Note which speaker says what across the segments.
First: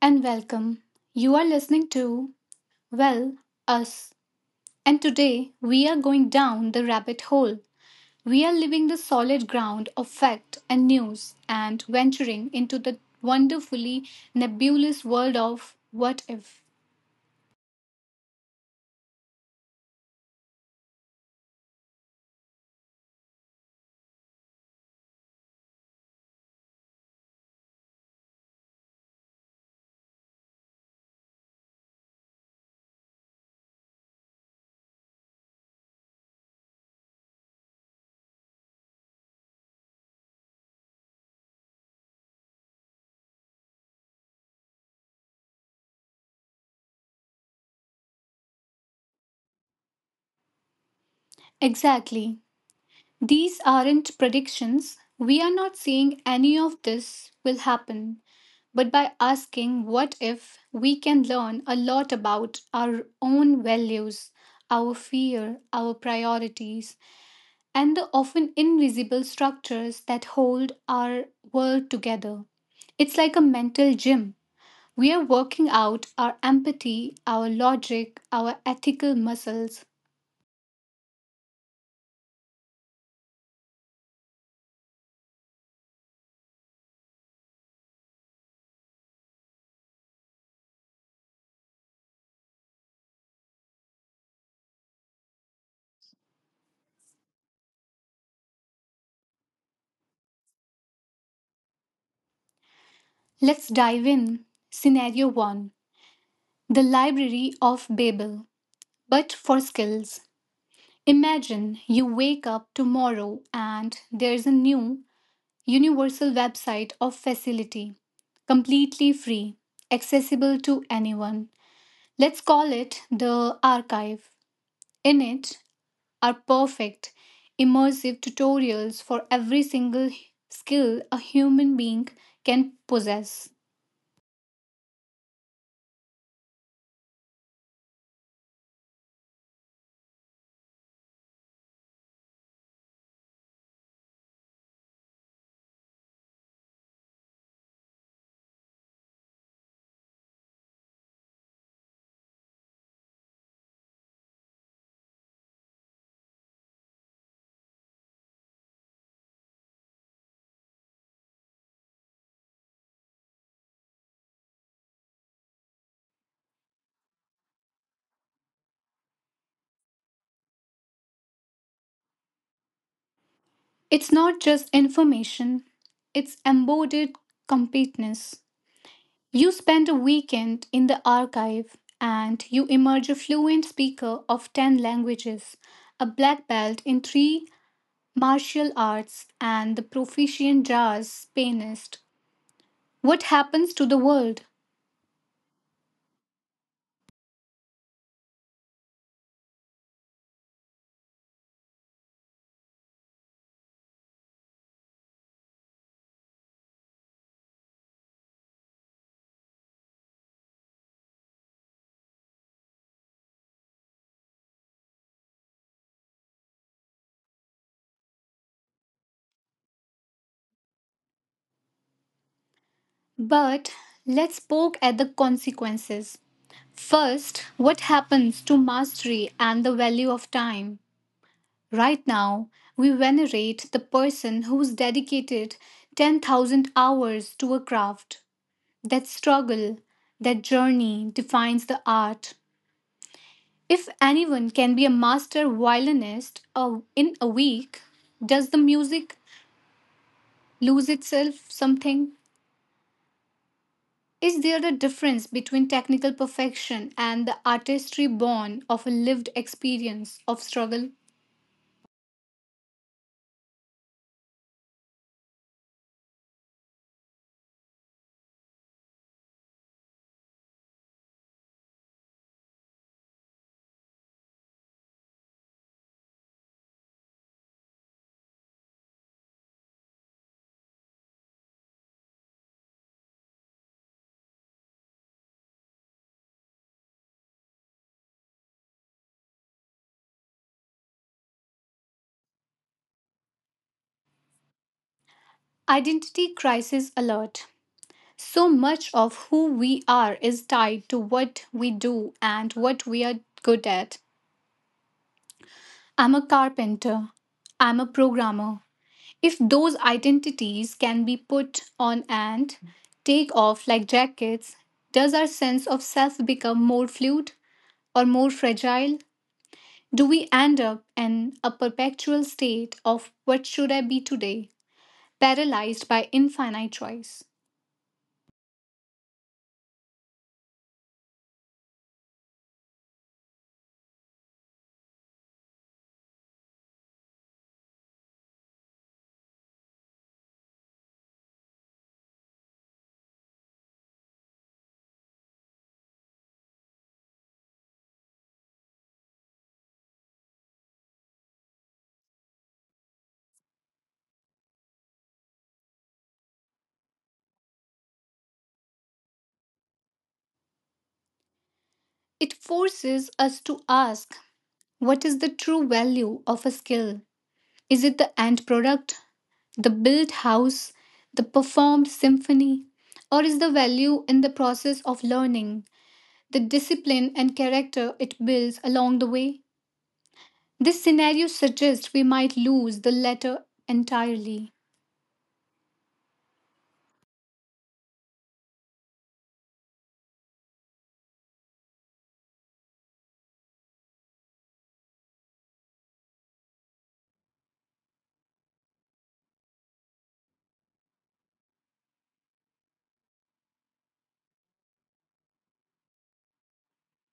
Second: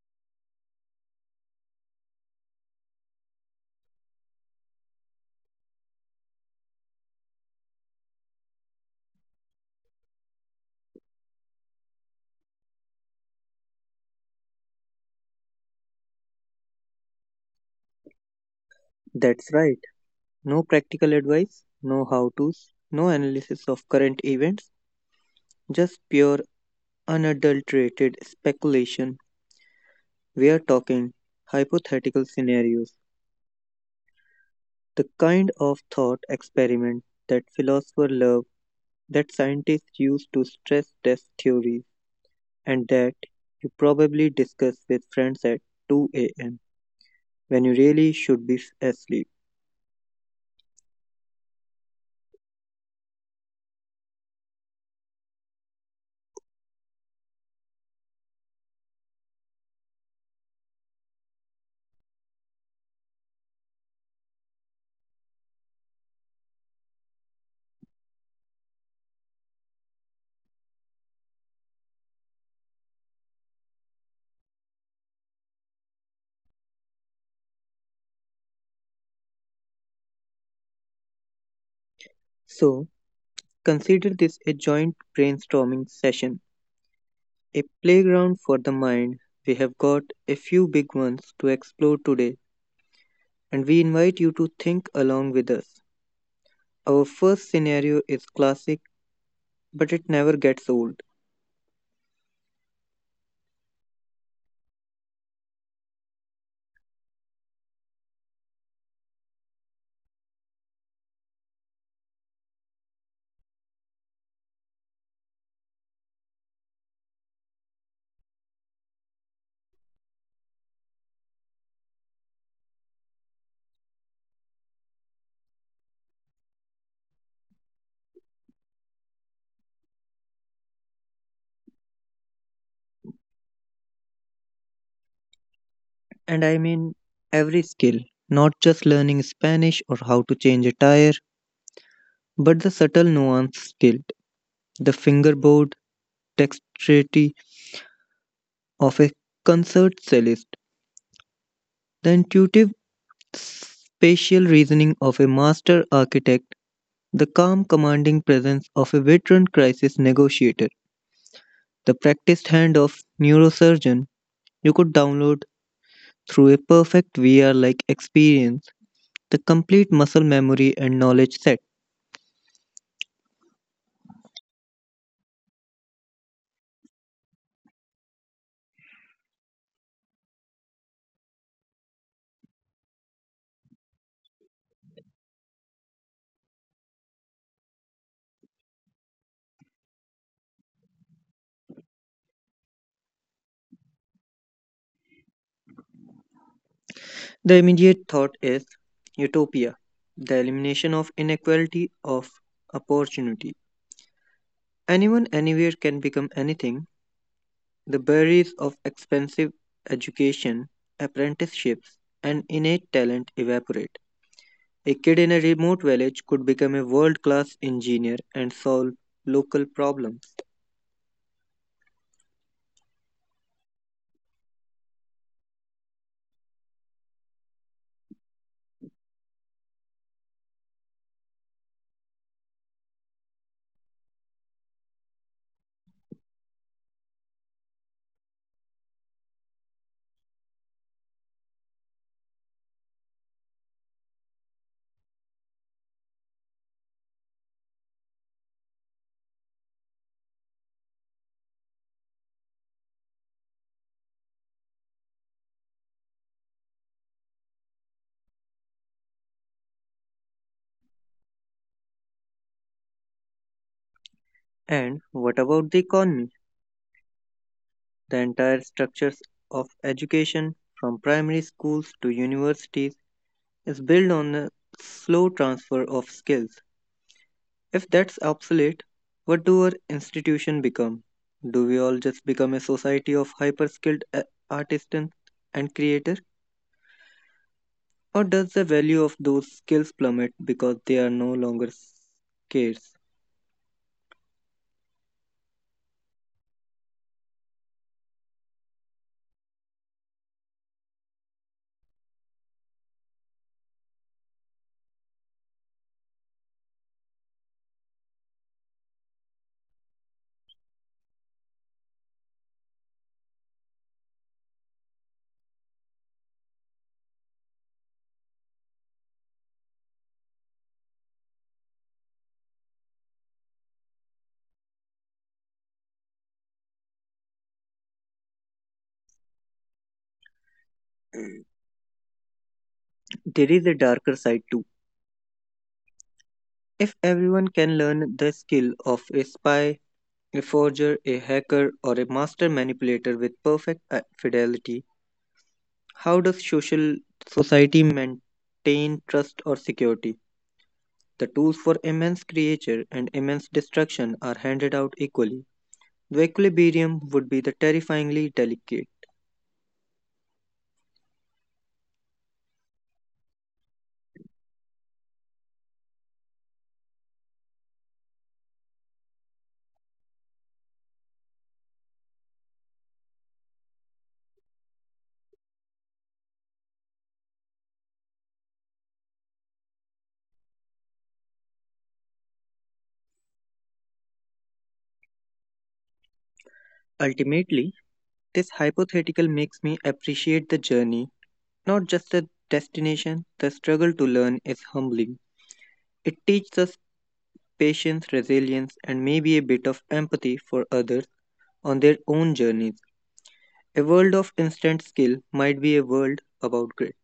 Speaker 1: and welcome. You are listening to, well, us. And today we are going down the rabbit hole. We are leaving the solid ground of fact and news and venturing into the wonderfully nebulous world of what if.
Speaker 2: That's right. No practical advice, no how to's, no analysis of current events, just pure unadulterated speculation. We are talking hypothetical scenarios, the kind of thought experiment that philosophers love, that scientists use to stress test theories, and that you probably discuss with friends at 2 a.m. when you really should be asleep.
Speaker 1: Exactly. These aren't predictions. We are not saying any of this will happen, but by asking what if, we can learn a lot about our own values, our fear, our priorities, and the often invisible structures that hold our world together. It's like a mental gym. We are working out our empathy, our logic, our ethical muscles.
Speaker 2: So, consider this a joint brainstorming session, a playground for the mind. We have got a few big ones to explore today, and we invite you to think along with us. Our first scenario is classic, but it never gets old.
Speaker 1: Let's dive in. Scenario 1: The Library of Babel, but for skills. Imagine you wake up tomorrow and there's a new universal website of facility, completely free, accessible to anyone. Let's call it the archive. In it are perfect, immersive tutorials for every single skill a human being can possess.
Speaker 2: And I mean every skill, not just learning Spanish or how to change a tire, but the subtle nuance skilled, the fingerboard dexterity of a concert cellist, the intuitive spatial reasoning of a master architect, the calm, commanding presence of a veteran crisis negotiator, the practiced hand of neurosurgeon you could download through a perfect VR like experience, the complete muscle memory and knowledge set.
Speaker 1: It's not just information, it's embodied competence. You spend a weekend in the archive and you emerge a fluent speaker of 10 languages, a black belt in three martial arts, and the proficient jazz pianist. What happens to the world?
Speaker 2: The immediate thought is utopia, the elimination of inequality of opportunity. Anyone anywhere can become anything. The barriers of expensive education, apprenticeships, and innate talent evaporate. A kid in a remote village could become a world class engineer and solve local problems.
Speaker 1: But let's poke at the consequences. First, what happens to mastery and the value of time? Right now, we venerate the person who's dedicated 10,000 hours to a craft. That struggle, that journey defines the art. If anyone can be a master violinist in a week, does the music lose itself something? Is there a difference between technical perfection and the artistry born of a lived experience of struggle?
Speaker 2: And what about the economy? The entire structures of education, from primary schools to universities, is built on the slow transfer of skills. If that's obsolete, what do our institution become? Do we all just become a society of hyper skilled artisans and creators? Or does the value of those skills plummet because they are no longer scarce?
Speaker 1: Identity crisis alert. So much of who we are is tied to what we do and what we are good at. I'm a carpenter. I'm a programmer. If those identities can be put on and take off like jackets, does our sense of self become more fluid or more fragile? Do we end up in a perpetual state of what should I be today, paralyzed by infinite choice?
Speaker 2: There is a darker side too. If everyone can learn the skill of a spy, a forger, a hacker, or a master manipulator with perfect fidelity, how does social society maintain trust or security? The tools for immense creation and immense destruction are handed out equally. The equilibrium would be the terrifyingly delicate.
Speaker 1: It forces us to ask, what is the true value of a skill? Is it the end product, the built house, the performed symphony, or is the value in the process of learning? The discipline and character it builds along the way? This scenario suggests we might lose the latter entirely.
Speaker 2: Ultimately, this hypothetical makes me appreciate the journey, not just the destination. The struggle to learn is humbling. It teaches us patience, resilience, and maybe a bit of empathy for others on their own journeys. A world of instant skill might be a world about grit.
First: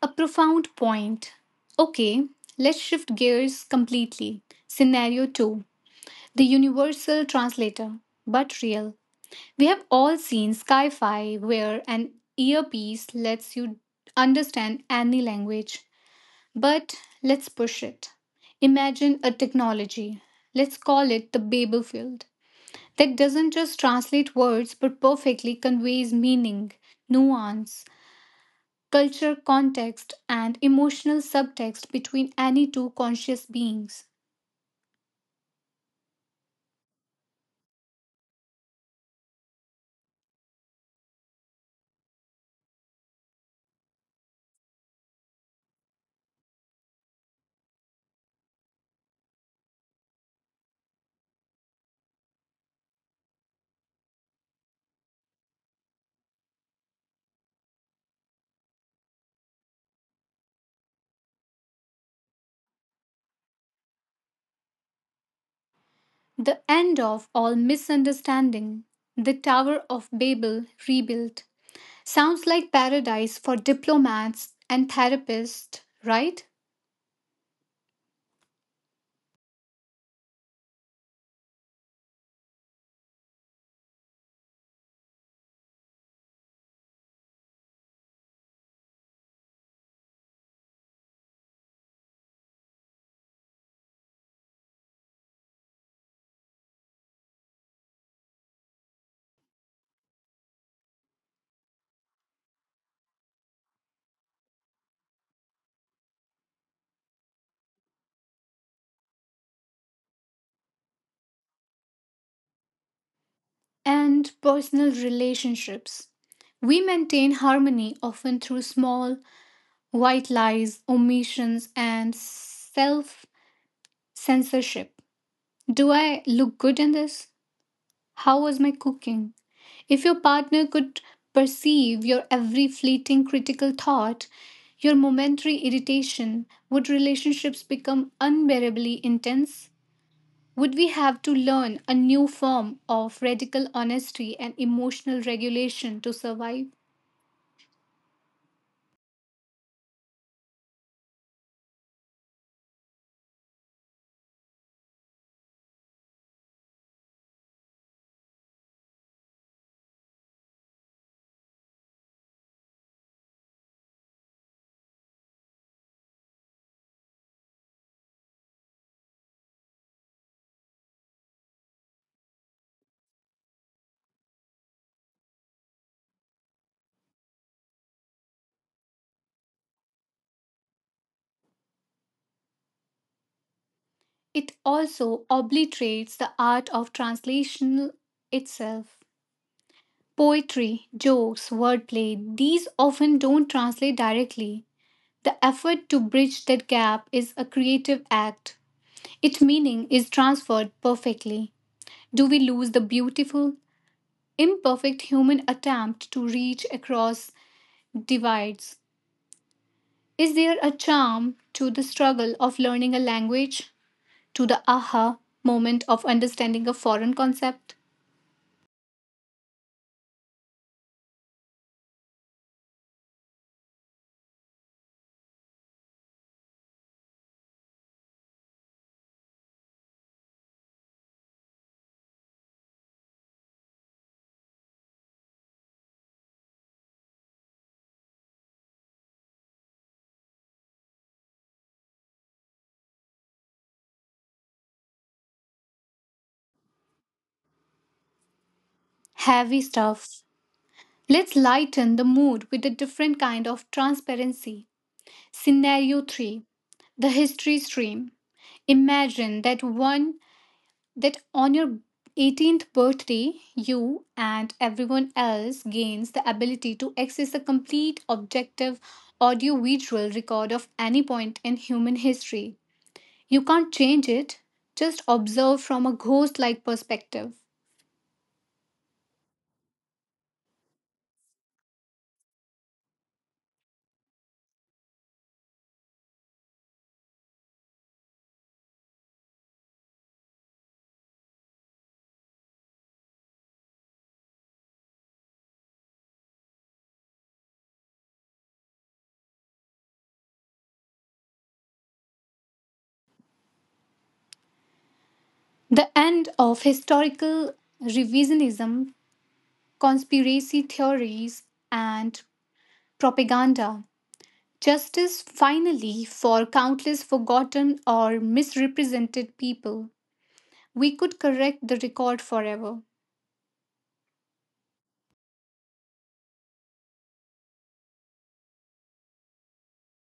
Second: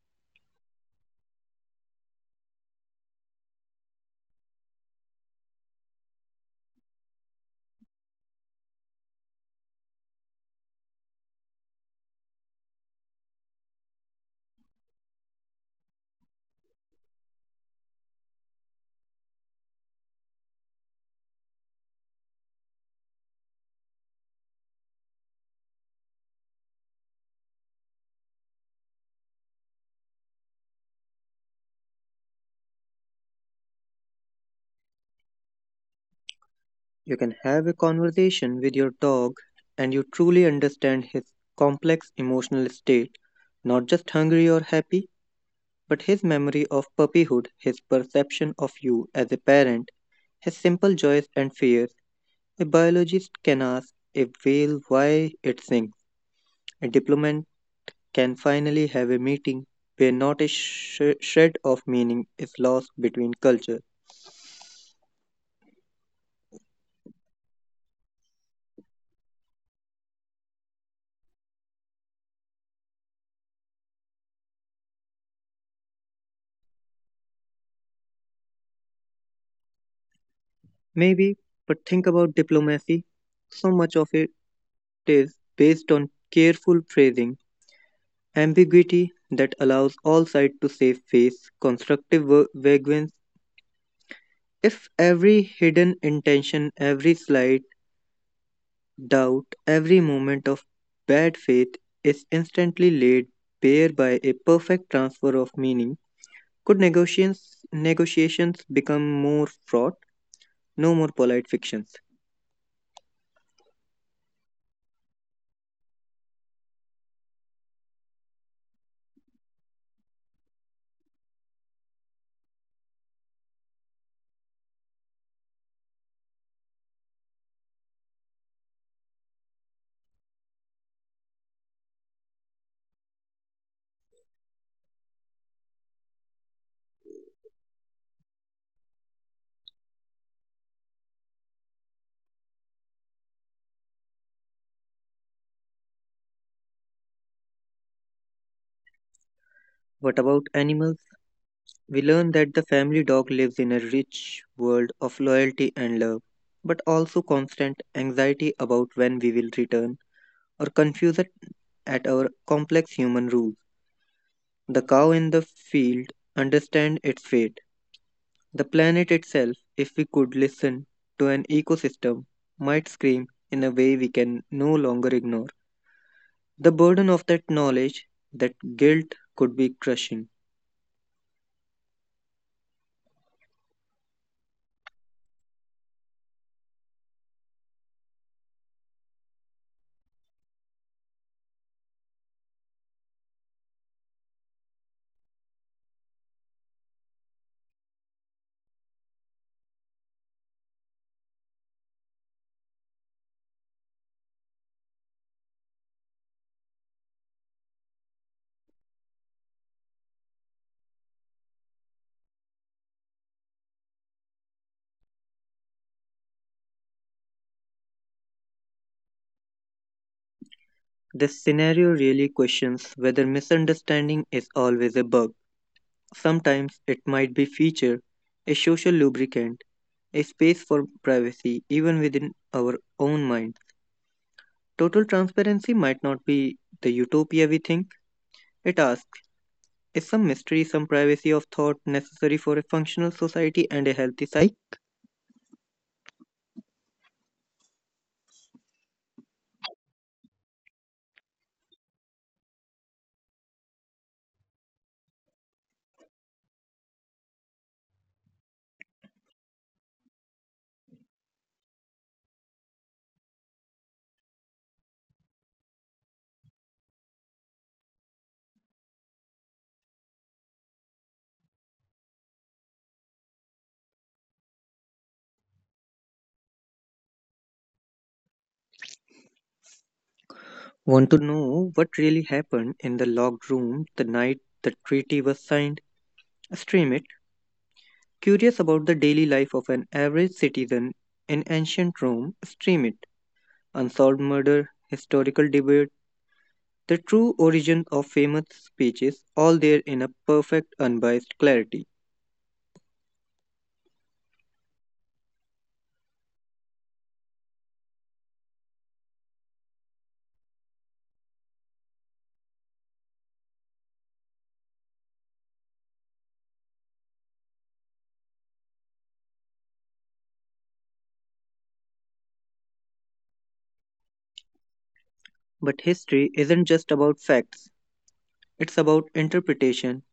Speaker 1: A profound point. Okay, let's shift gears completely. Scenario 2: The Universal Translator, but real. We have all seen Sky Fi where an earpiece lets you understand any language. But let's push it. Imagine a technology. Let's call it the Babel field, that doesn't just translate words but perfectly conveys meaning, nuance, culture, context, and emotional subtext between any two conscious beings.
Speaker 2: You can have a conversation with your dog and you truly understand his complex emotional state, not just hungry or happy, but his memory of puppyhood, his perception of you as a parent, his simple joys and fears. A biologist can ask a whale why it sings, a diplomat can finally have a meeting where not a shred of meaning is lost between cultures.
Speaker 1: The end of all misunderstanding, the Tower of Babel rebuilt, sounds like paradise for diplomats and therapists, right?
Speaker 2: Maybe, but think about diplomacy. So much of it is based on careful phrasing, ambiguity that allows all sides to save face, constructive vagueness. If every hidden intention, every slight doubt, every moment of bad faith is instantly laid bare by a perfect transfer of meaning, could negotiations become more fraught? No more polite fictions.
Speaker 1: And personal relationships. We maintain harmony often through small, white lies, omissions, and self censorship. Do I look good in this? How was my cooking? If your partner could perceive your every fleeting critical thought, your momentary irritation, would relationships become unbearably intense? Would we have to learn a new form of radical honesty and emotional regulation to survive?
Speaker 2: What about animals? We learn that the family dog lives in a rich world of loyalty and love, but also constant anxiety about when we will return or confused at our complex human rules. The cow in the field understands its fate. The planet itself, if we could listen to an ecosystem, might scream in a way we can no longer ignore. The burden of that knowledge, that guilt, could be crushing.
Speaker 1: It also obliterates the art of translation itself. Poetry, jokes, wordplay, these often don't translate directly. The effort to bridge that gap is a creative act. Its meaning is transferred perfectly. Do we lose the beautiful, imperfect human attempt to reach across divides? Is there a charm to the struggle of learning a language? To the aha moment of understanding a foreign concept?
Speaker 2: This scenario really questions whether misunderstanding is always a bug. Sometimes it might be feature, a social lubricant, a space for privacy even within our own mind. Total transparency might not be the utopia we think. It asks, is some mystery, some privacy of thought necessary for a functional society and a healthy psyche?
Speaker 1: Heavy stuff. Let's lighten the mood with a different kind of transparency. Scenario 3: The History Stream. Imagine that one that on your 18th birthday, you and everyone else gains the ability to access the complete objective audiovisual record of any point in human history. You can't change it, just observe from a ghost like perspective.
Speaker 2: Want to know what really happened in the locked room the night the treaty was signed? Stream it. Curious about the daily life of an average citizen in ancient Rome, stream it. Unsolved murder, historical debate, the true origin of famous speeches, all there in a perfect, unbiased clarity.
Speaker 1: The end of historical revisionism, conspiracy theories, and propaganda. Justice finally for countless forgotten or misrepresented people. We could correct the record forever.
Speaker 2: But history isn't just about facts, it's about interpretation.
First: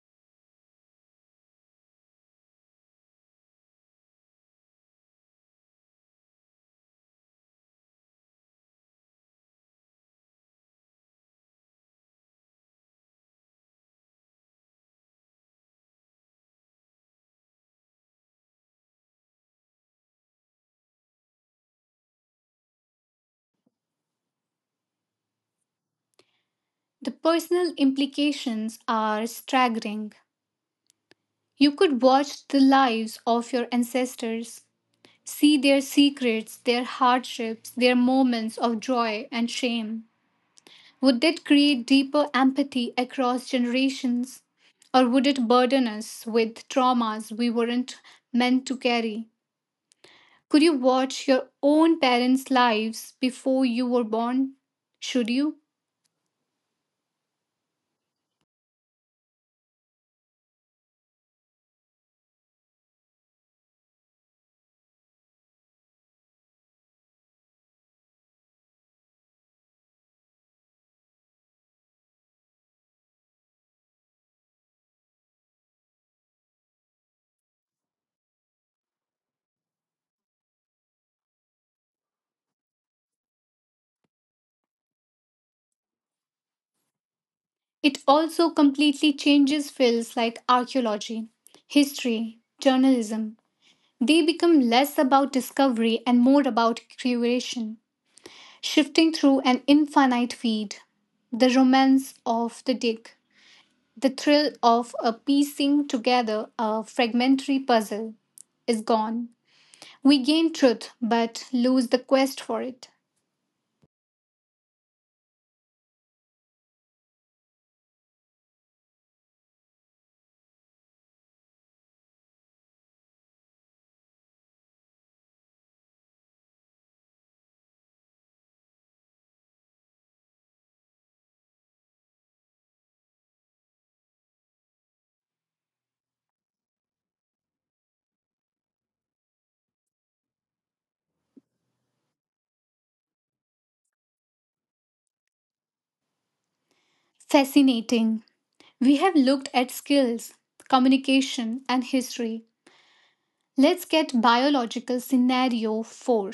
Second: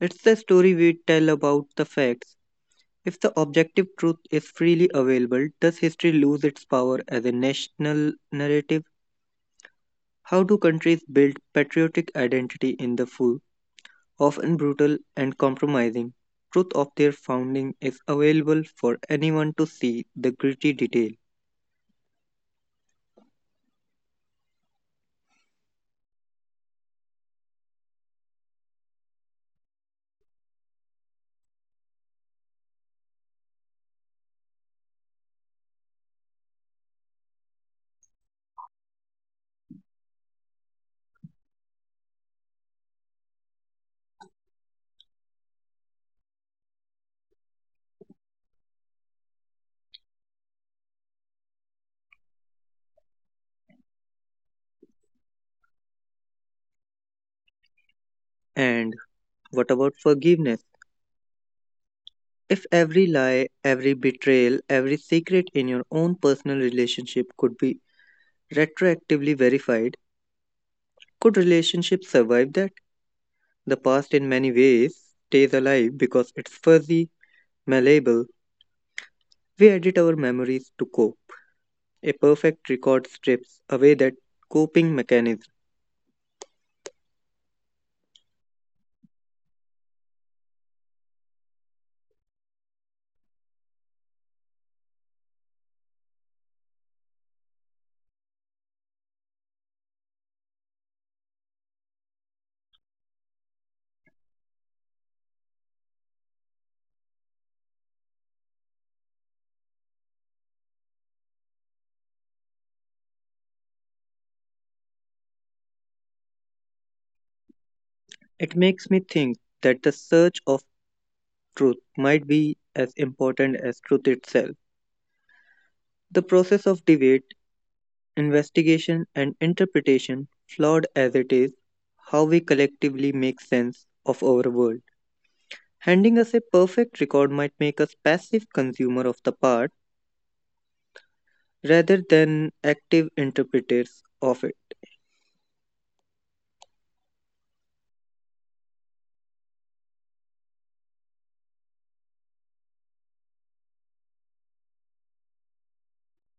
Speaker 2: It's the story we tell about the facts. If the objective truth is freely available, does history lose its power as a national narrative? How do countries build patriotic identity in the full, often brutal and compromising, truth of their founding is available for anyone to see the gritty detail.
Speaker 1: The personal implications are staggering. You could watch the lives of your ancestors, see their secrets, their hardships, their moments of joy and shame. Would that create deeper empathy across generations? Or would it burden us with traumas we weren't meant to carry? Could you watch your own parents' lives before you were born? Should you?
Speaker 2: And what about forgiveness? If every lie, every betrayal, every secret in your own personal relationship could be retroactively verified, could relationships survive that? The past, in many ways, stays alive because it's fuzzy, malleable. We edit our memories to cope. A perfect record strips away that coping mechanism.
Speaker 1: It also completely changes fields like archaeology, history, journalism. They become less about discovery and more about curation, shifting through an infinite feed. The romance of the dig, the thrill of a piecing together a fragmentary puzzle is gone. We gain truth but lose the quest for it.
Speaker 2: It makes me think that the search of truth might be as important as truth itself. The process of debate, investigation, and interpretation, flawed as it is, how we collectively make sense of our world. Handing us a perfect record might make us passive consumer of the part rather than active interpreters of it.
Speaker 1: Fascinating. We have looked at skills, communication, and history. Let's get biological. Scenario 4:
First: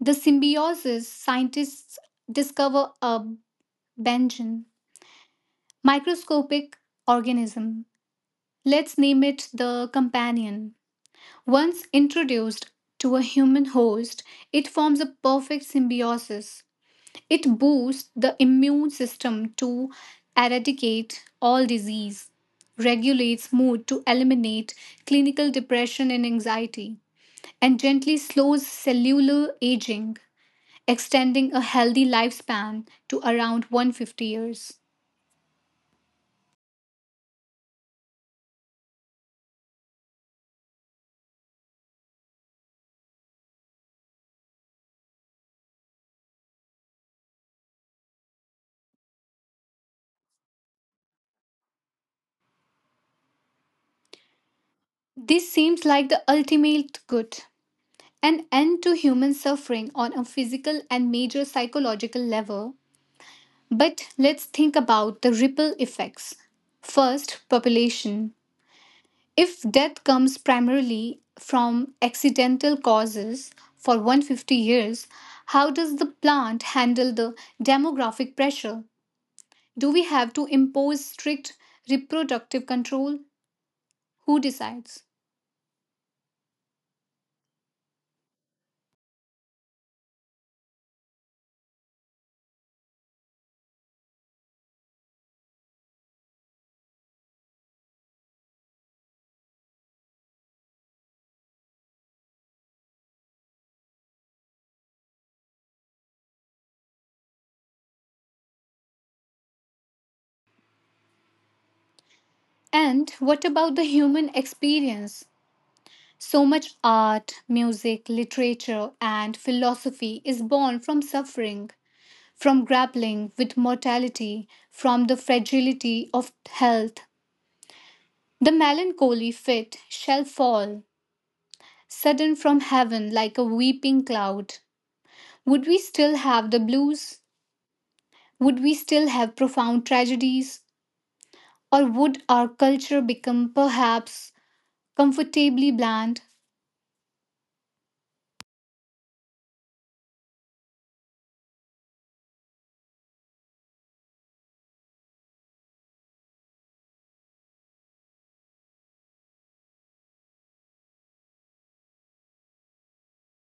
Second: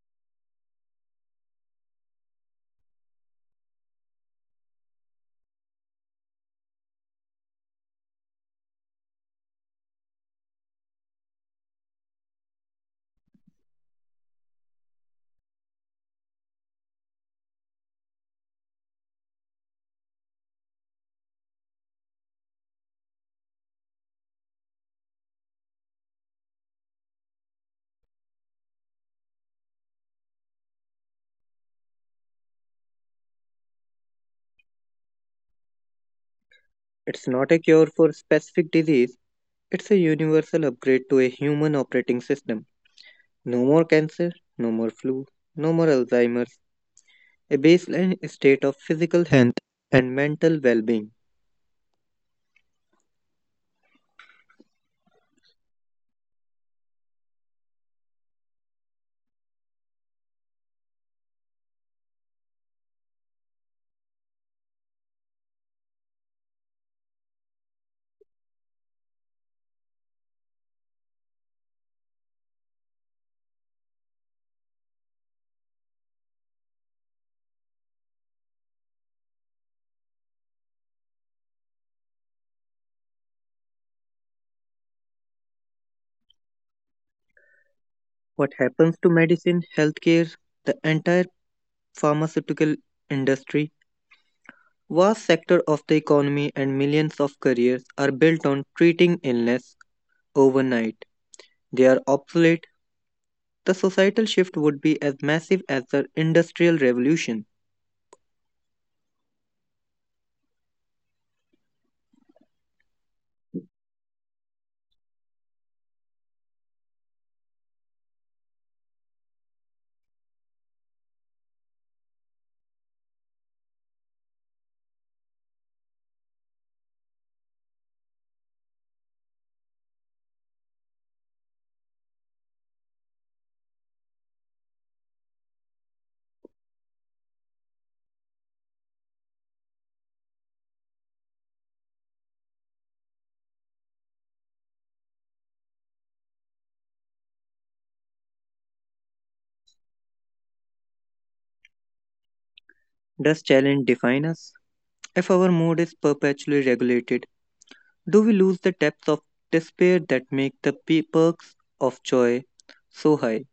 Speaker 1: The symbiosis scientists discover a benjen, microscopic organism. Let's name it the companion. Once introduced to a human host, it forms a perfect symbiosis. It boosts the immune system to eradicate all disease, regulates mood to eliminate clinical depression and anxiety, and gently slows cellular aging, extending a healthy lifespan to around 150 years.
Speaker 2: It's not a cure for specific disease, it's a universal upgrade to a human operating system. No more cancer, no more flu, no more Alzheimer's. A baseline state of physical health and mental well being.
Speaker 1: This seems like the ultimate good, an end to human suffering on a physical and major psychological level. But let's think about the ripple effects. First, population. If death comes primarily from accidental causes for 150 years, how does the plant handle the demographic pressure? Do we have to impose strict reproductive control? Who decides?
Speaker 2: What happens to medicine, healthcare, the entire pharmaceutical industry, vast sector of the economy and millions of careers are built on treating illness overnight. They are obsolete. The societal shift would be as massive as the industrial revolution.
Speaker 1: And what about the human experience? So much art, music, literature, and philosophy is born from suffering, from grappling with mortality, from the fragility of health. The melancholy fit shall fall sudden from heaven like a weeping cloud. Would we still have the blues? Would we still have profound tragedies? Or would our culture become perhaps comfortably bland?
Speaker 2: Does challenge define us? If our mood is perpetually regulated, do we lose the depths of despair that make the perks of joy so high?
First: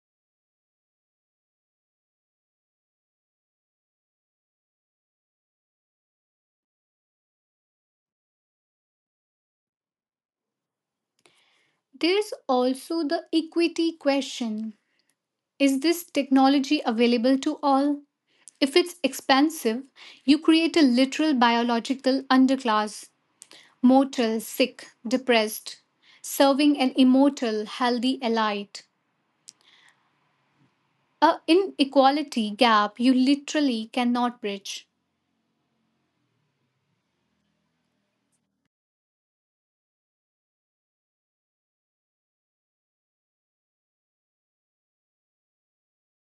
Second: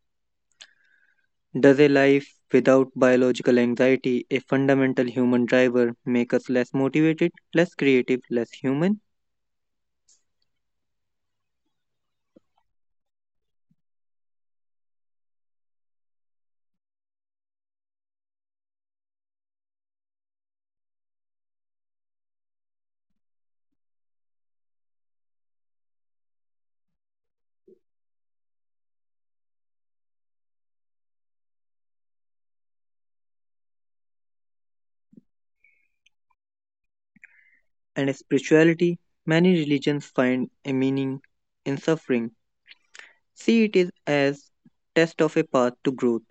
Speaker 2: Does a life without biological anxiety, a fundamental human driver, make us less motivated, less creative, less human?
Speaker 1: There's also the equity question. Is this technology available to all? If it's expensive, you create a literal biological underclass. Mortal, sick, depressed, serving an immortal, healthy elite. A inequality gap you literally cannot bridge.
Speaker 2: And spirituality, many religions find a meaning in suffering. See it is as test of a path to growth.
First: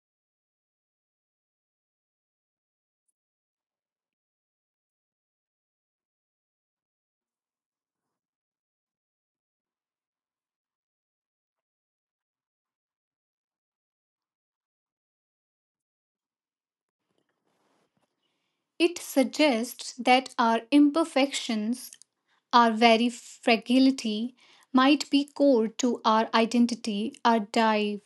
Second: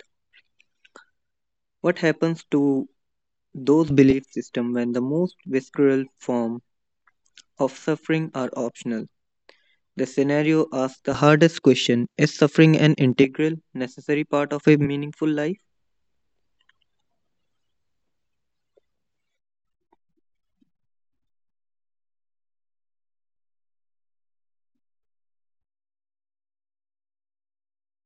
Speaker 2: What happens to those belief systems when the most visceral form of suffering are optional? The scenario asks the hardest question, is suffering an integral, necessary part of a meaningful life?
Speaker 1: It suggests that our imperfections, our very fragility, might be core to our identity, our drive,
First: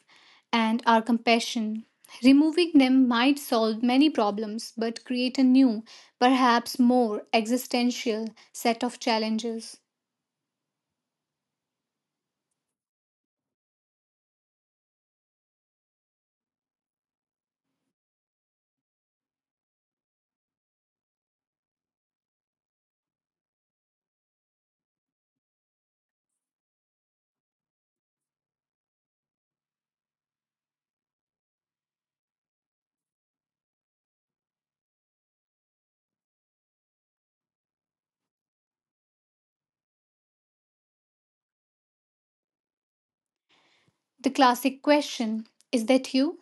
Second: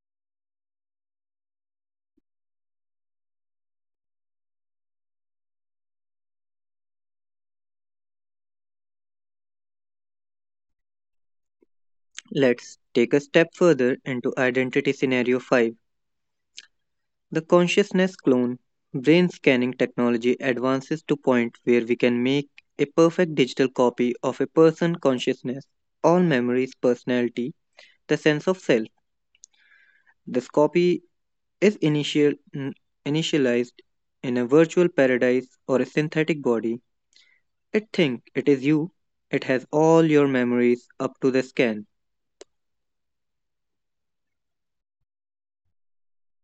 Speaker 1: and our compassion. Removing them might solve many problems but create a new, perhaps more existential set of challenges.
Speaker 2: Let's take a step further into identity scenario 5. The consciousness clone brain scanning technology advances to point where we can make a perfect digital copy of a person's consciousness, all memories, personality, the sense of self. This copy is initialized in a virtual paradise or a synthetic body. It thinks it is you. It has all your memories up to the scan.
Speaker 1: The classic question, is that you?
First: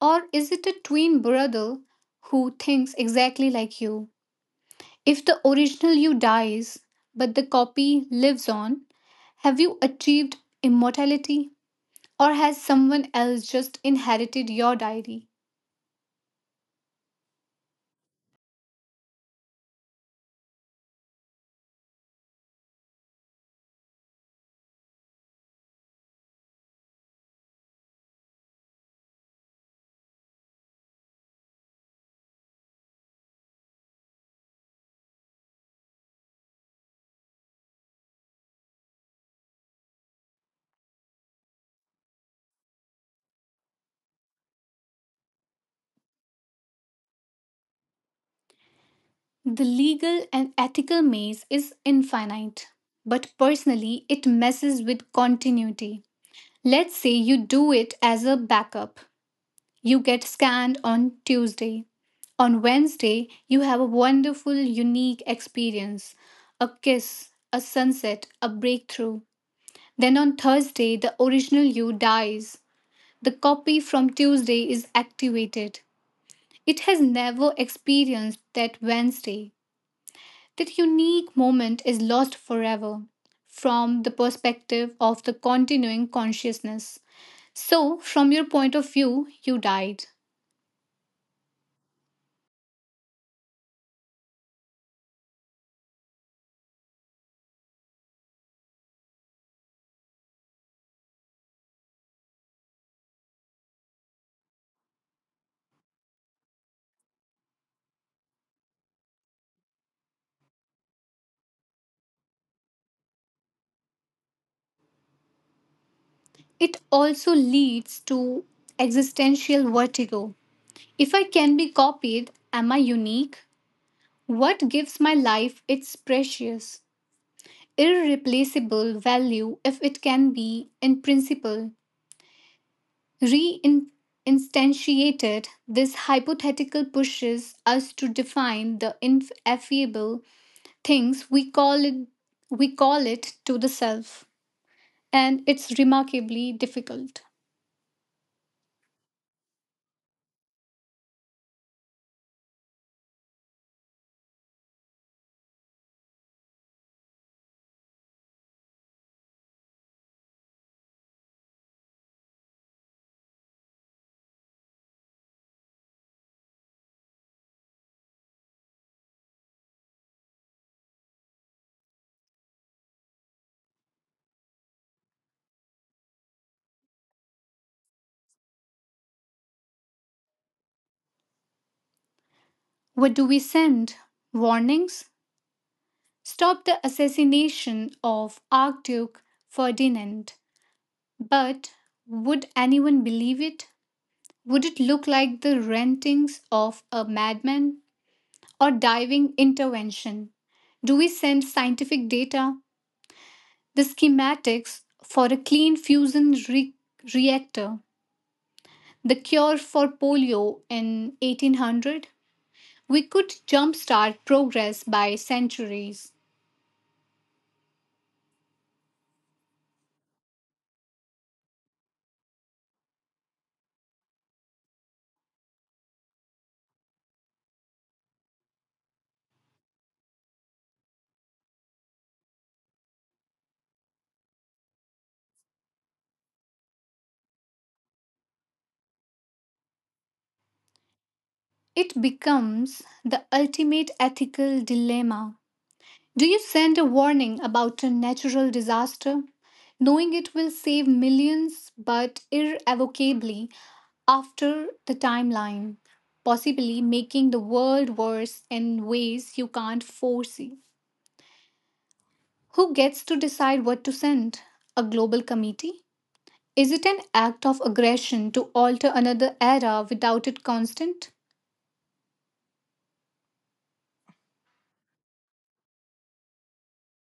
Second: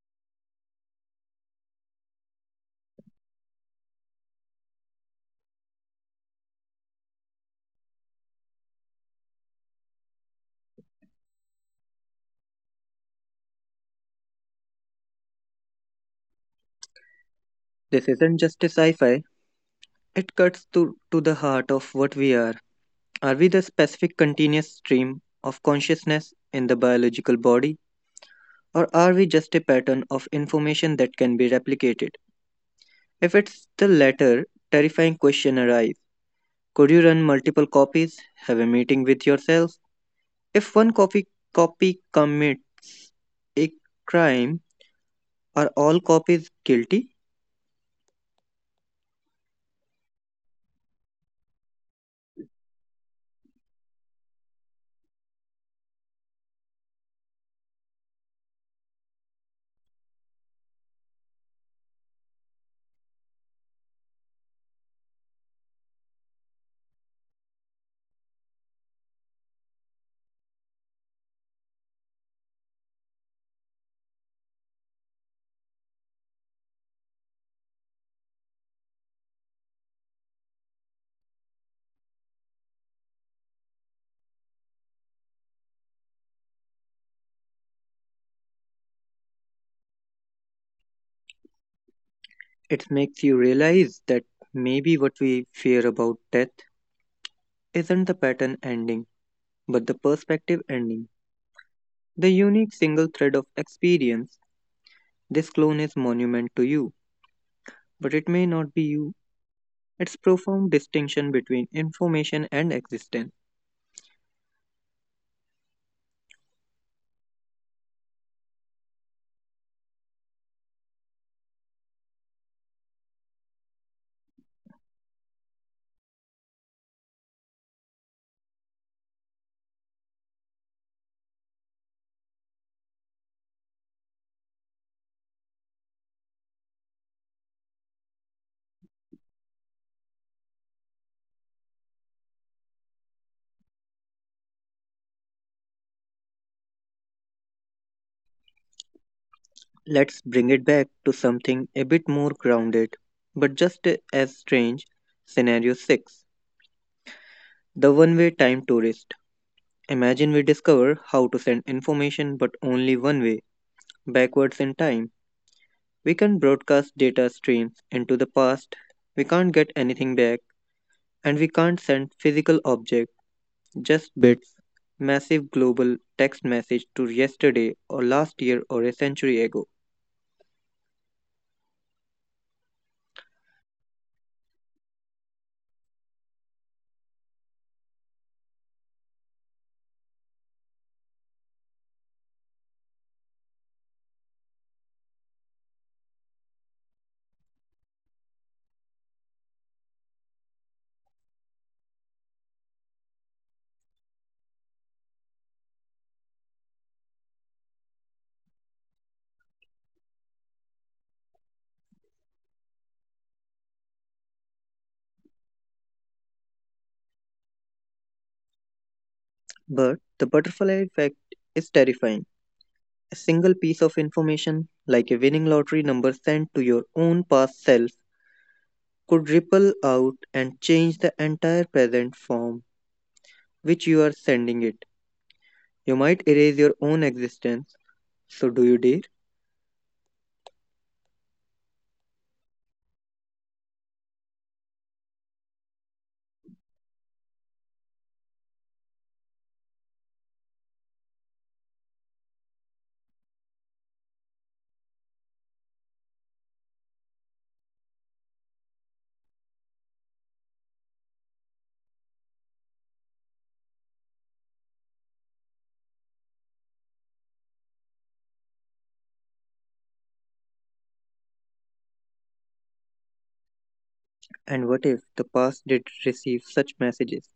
Speaker 1: Or is it a twin brother who thinks exactly like you? If the original you dies, but the copy lives on, have you achieved immortality? Or has someone else just inherited your diary?
Speaker 2: This isn't just a sci-fi. It cuts to the heart of what we are. Are we the specific continuous stream of consciousness in the biological body, or are we just a pattern of information that can be replicated? If it's the latter, terrifying question arises. Could you run multiple copies, have a meeting with yourself? If one copy commit a crime, are all copies guilty?
Speaker 1: The legal and ethical maze is infinite, but personally, it messes with continuity. Let's say you do it as a backup. You get scanned on Tuesday. On Wednesday, you have a wonderful, unique experience: a kiss, a sunset, a breakthrough. Then on Thursday, the original you dies. The copy from Tuesday is activated. It has never experienced that Wednesday. That unique moment is lost forever from the perspective of the continuing consciousness. So, from your point of view, you died.
Speaker 2: It makes you realize that maybe what we fear about death isn't the pattern ending, but the perspective ending. The unique single thread of experience, this clone is monument to you, but it may not be you. It's profound distinction between information and existence.
Speaker 1: It also leads to existential vertigo. If I can be copied, am I unique? What gives my life its precious, irreplaceable value if it can be, in principle, re instantiated, This hypothetical pushes us to define the ineffable things we call it to the self, and it's remarkably difficult.
Speaker 2: Let's bring it back to something a bit more grounded, but just as strange. Scenario 6, the one way time tourist. Imagine we discover how to send information but only one way, backwards in time. We can broadcast data streams into the past, we can't get anything back, and we can't send physical objects, just bits, massive global text message to yesterday or last year or a century ago.
Speaker 1: What do we send? Warnings? Stopped the assassination of Archduke Ferdinand. But would anyone believe it? Would it look like the rantings of a madman or diving intervention? Do we send scientific data, the schematics for a clean fusion reactor, the cure for polio in 1800? We could jumpstart progress by centuries.
Speaker 2: But the butterfly effect is terrifying. A single piece of information, like a winning lottery number sent to your own past self, could ripple out and change the entire present form which you are sending it. You might erase your own existence. So, do you dare?
Speaker 1: It becomes the ultimate ethical dilemma. Do you send a warning about a natural disaster, knowing it will save millions but irrevocably after the timeline, possibly making the world worse in ways you can't foresee? Who gets to decide what to send? A global committee? Is it an act of aggression to alter another era without it constant?
Speaker 2: And what if the past did receive such messages?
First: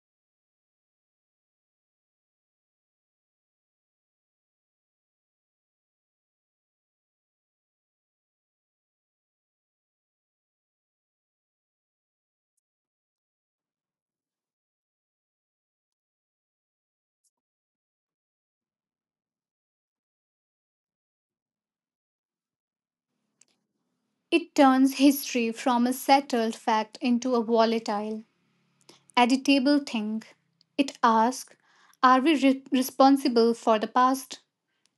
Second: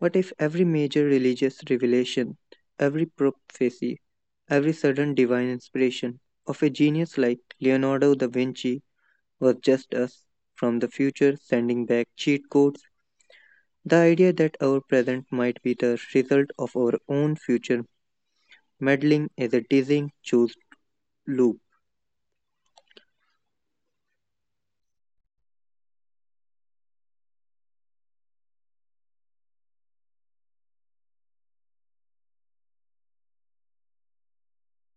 Speaker 2: What if every major religious revelation, every prophecy, every sudden divine inspiration of a genius like Leonardo da Vinci was just us from the future sending back cheat codes? The idea that our present might be the result of our own future meddling is a dizzying choose loop.
Speaker 1: It turns history from a settled fact into a volatile, editable thing. It asks, are we responsible for the past?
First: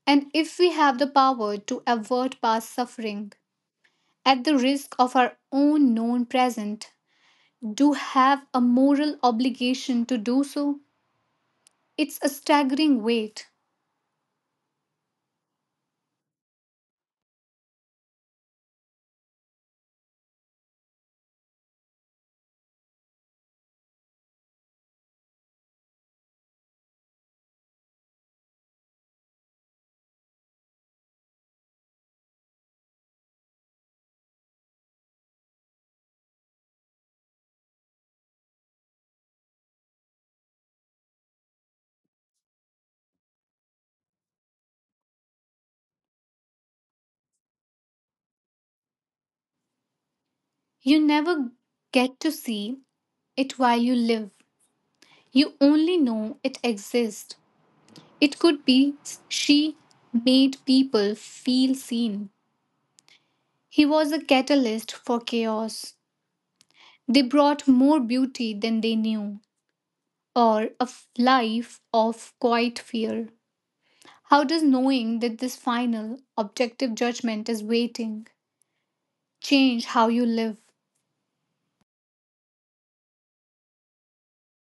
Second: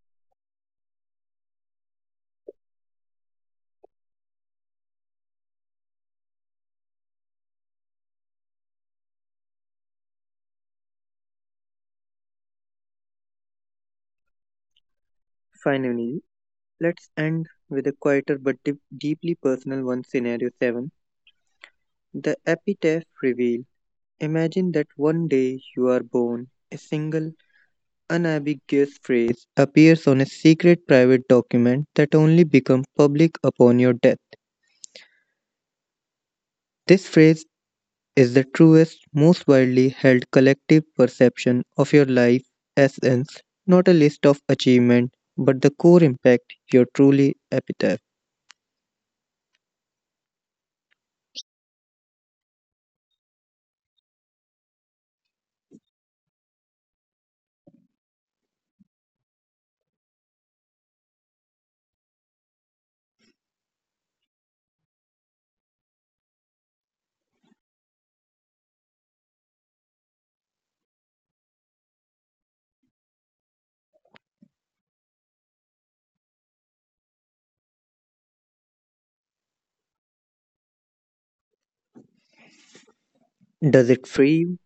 Speaker 1: And if we have the power to avert past suffering at the risk of our own known present, do have a moral obligation to do so? It's a staggering weight.
Speaker 2: Finally, let's end with a quieter but deeply personal one scenario 7, the epitaph reveal. Imagine that one day you are born. A single unambiguous phrase appears on a secret private document that only becomes public upon your death. This phrase is the truest, most widely held collective perception of your life essence, not a list of achievement, but the core impact, your truly epitaph.
Speaker 1: You never get to see it while you live. You only know it exists. It could be, she made people feel seen. He was a catalyst for chaos. They brought more beauty than they knew, or a life of quiet fear. How does knowing that this final, objective judgment is waiting change how you live?
Speaker 2: Does it free you,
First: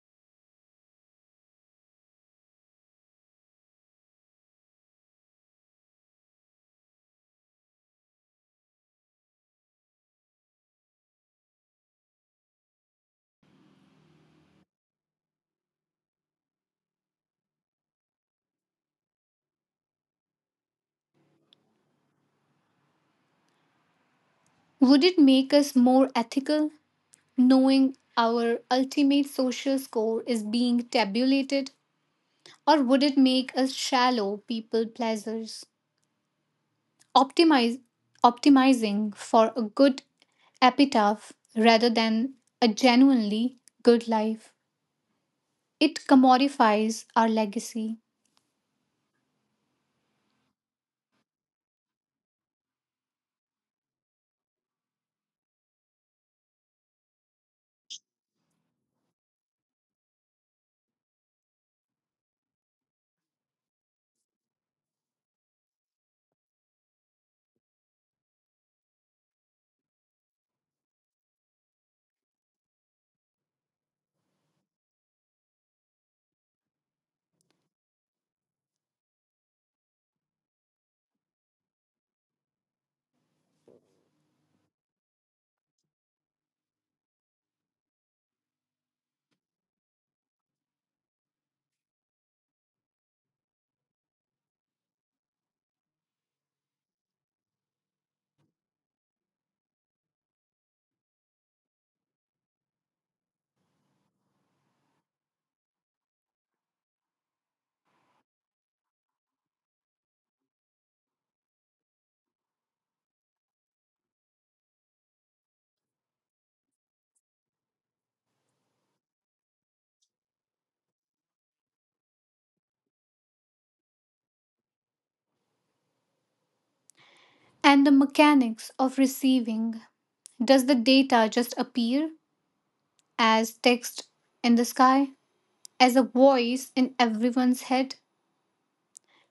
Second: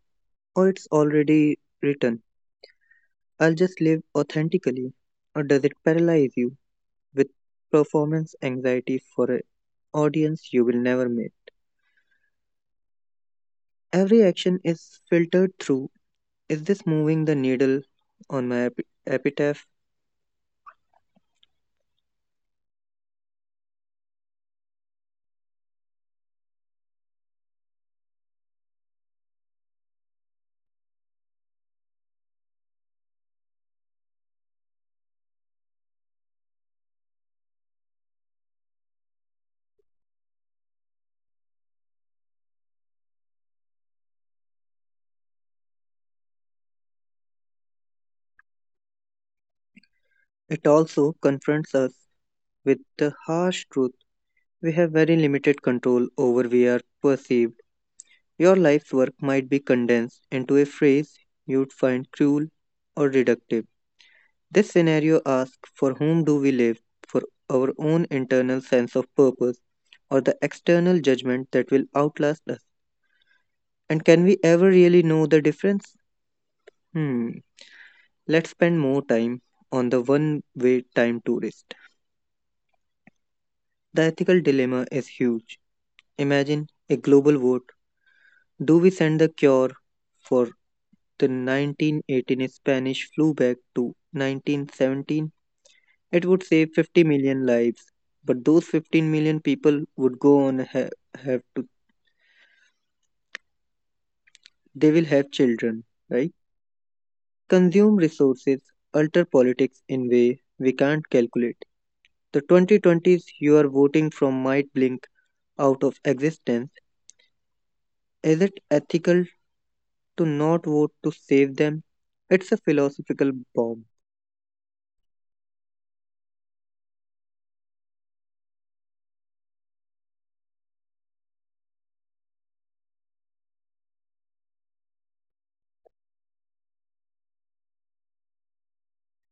Speaker 2: or it's already written? I'll just live authentically, or does it paralyze you with performance anxiety for an audience you will never meet? Every action is filtered through, is this moving the needle on my epitaph?
Speaker 1: Would it make us more ethical, knowing our ultimate social score is being tabulated, or would it make us shallow people pleasers? optimize, Optimizing for a good epitaph rather than a genuinely good life. It commodifies our legacy.
Speaker 2: It also confronts us with the harsh truth. We have very limited control over we are perceived. Your life's work might be condensed into a phrase you'd find cruel or reductive. This scenario asks for whom do we live, for our own internal sense of purpose or the external judgment that will outlast us. And can we ever really know the difference? Hmm, let's spend more time on the one way time tourist. The ethical dilemma is huge. Imagine a global vote. Do we send the cure for the 1918 Spanish flew back to 1917, it would save 50 million lives. But those 15 million people would go on ha- have to they will have children, right? Consume resources, alter politics in way we can't calculate. The 2020s you are voting from might blink out of existence. Is it ethical to not vote to save them? It's a philosophical bomb.
Speaker 1: And the mechanics of receiving, does the data just appear as text in the sky, as a voice in everyone's head,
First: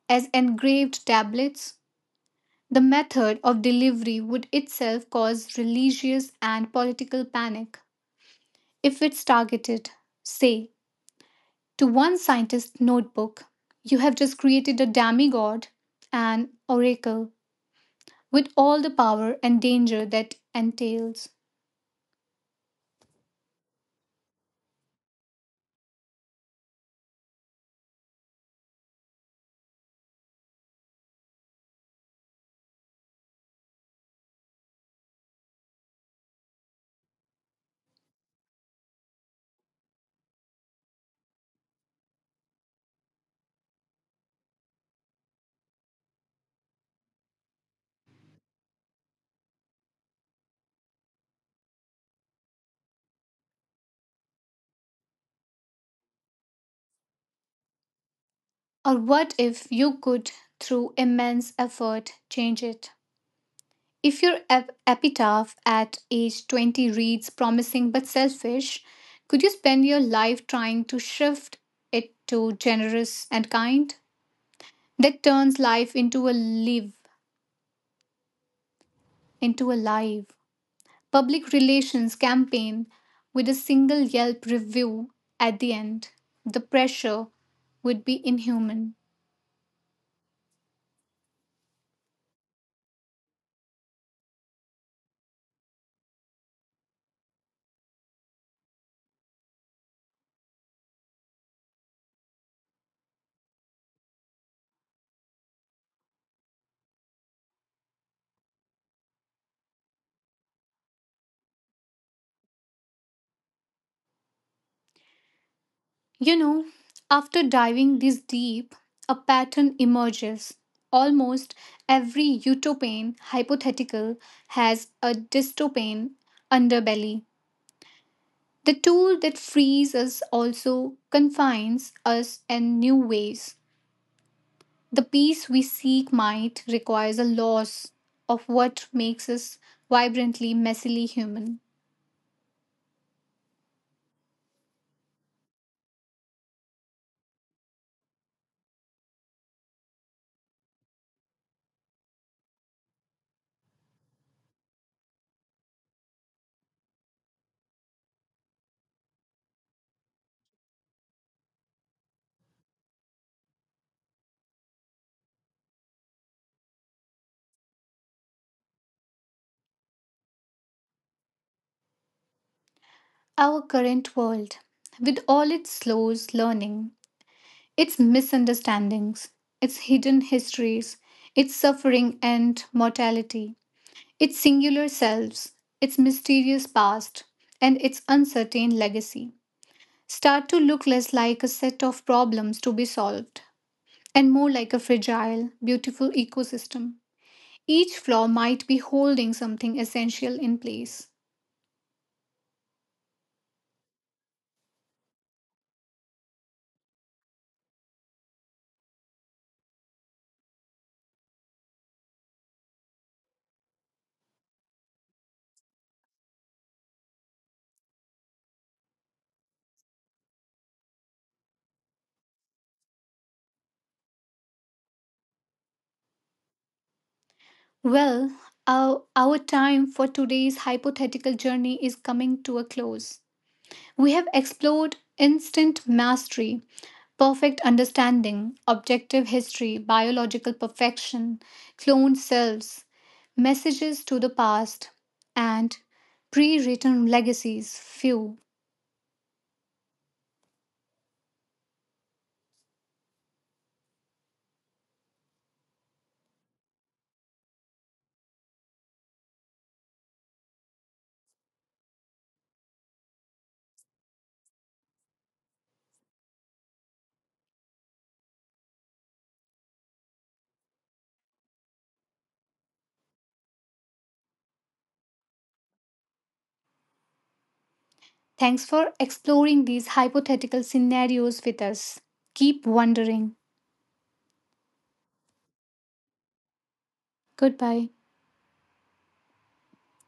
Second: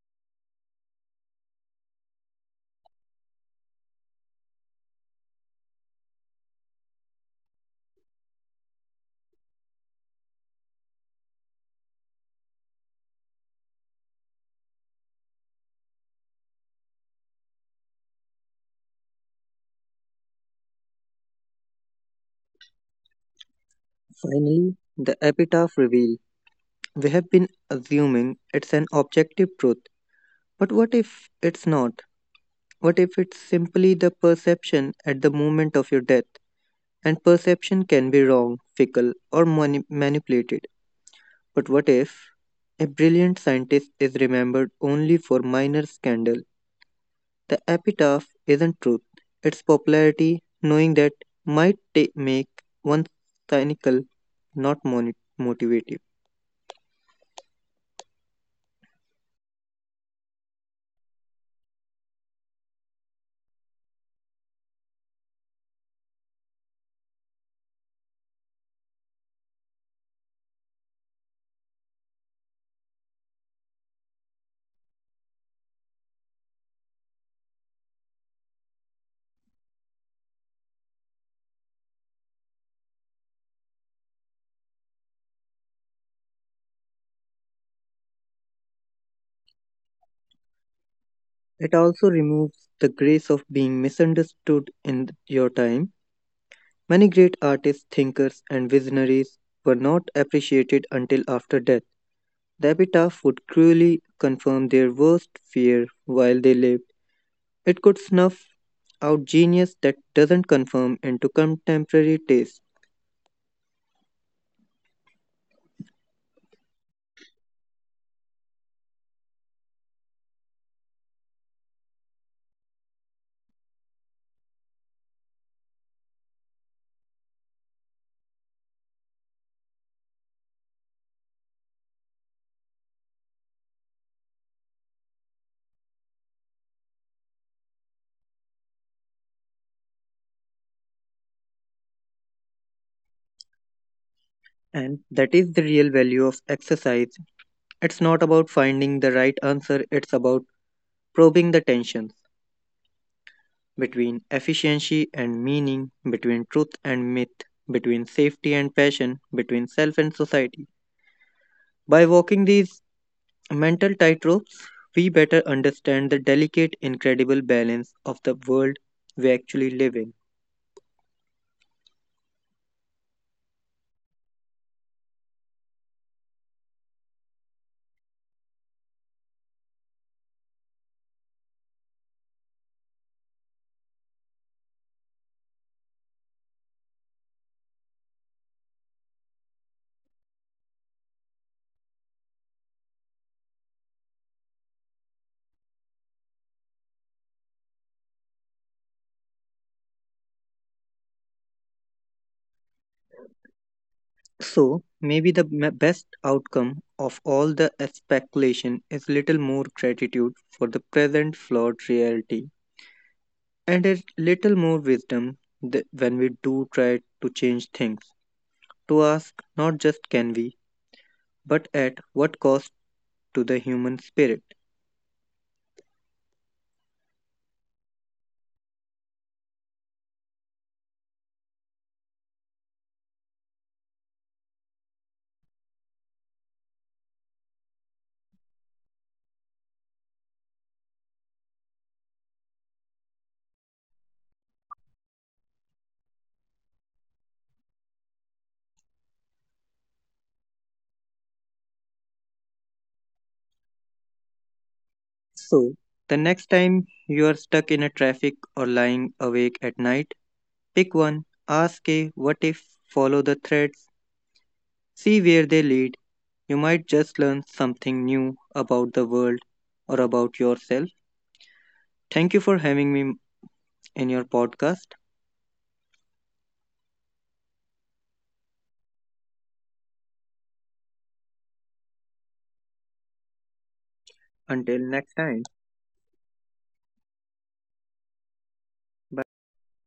Speaker 1: as engraved tablets? The method of delivery would itself cause religious and political panic. If it's targeted, say, to one scientist's notebook, you have just created a demigod, an oracle, with all the power and danger that entails.
Speaker 2: Finally, the epitaph reveals. We have been assuming it's an objective truth, but what if it's not? What if it's simply the perception at the moment of your death? And perception can be wrong, fickle, or manipulated. But what if a brilliant scientist is remembered only for minor scandal? The epitaph isn't truth. It's popularity, knowing that might make one cynical, not motivated.
Speaker 1: Or what if you could, through immense effort, change it? If your epitaph at age 20 reads promising but selfish, could you spend your life trying to shift it to generous and kind? That turns life into a live public relations campaign with a single Yelp review at the end. The pressure would be inhuman.
Speaker 2: It also removes the grace of being misunderstood in your time. Many great artists, thinkers, and visionaries were not appreciated until after death. The epitaph would cruelly confirm their worst fear while they lived. It could snuff out genius that doesn't conform into contemporary taste.
Speaker 1: You know, after diving this deep, a pattern emerges. Almost every utopian hypothetical has a dystopian underbelly. The tool that frees us also confines us in new ways. The peace we seek might requires a loss of what makes us vibrantly, messily human.
Speaker 2: And that is the real value of exercise. It's not about finding the right answer, it's about probing the tensions between efficiency and meaning, between truth and myth, between safety and passion, between self and society. By walking these mental tightropes, we better understand the delicate, incredible balance of the world we actually live in.
Speaker 1: Our current world, with all its slows learning, its misunderstandings, its hidden histories, its suffering and mortality, its singular selves, its mysterious past, and its uncertain legacy, start to look less like a set of problems to be solved and more like a fragile, beautiful ecosystem. Each flaw might be holding something essential in place.
Speaker 2: So, maybe the best outcome of all the speculation is little more gratitude for the present flawed reality and a little more wisdom when we do try to change things, to ask not just can we, but at what cost to the human spirit.
Speaker 1: Well, our time for today's hypothetical journey is coming to a close. We have explored instant mastery, perfect understanding, objective history, biological perfection, cloned selves, messages to the past, and pre written legacies. Few.
Speaker 2: So, the next time you are stuck in a traffic or lying awake at night, pick one, ask a what if, follow the threads, see where they lead. You might just learn something new about the world or about yourself. Thank you for having me in your podcast.
Speaker 1: Thanks for exploring these hypothetical scenarios with us. Keep wondering.
Speaker 2: Until next time.
Speaker 1: Goodbye.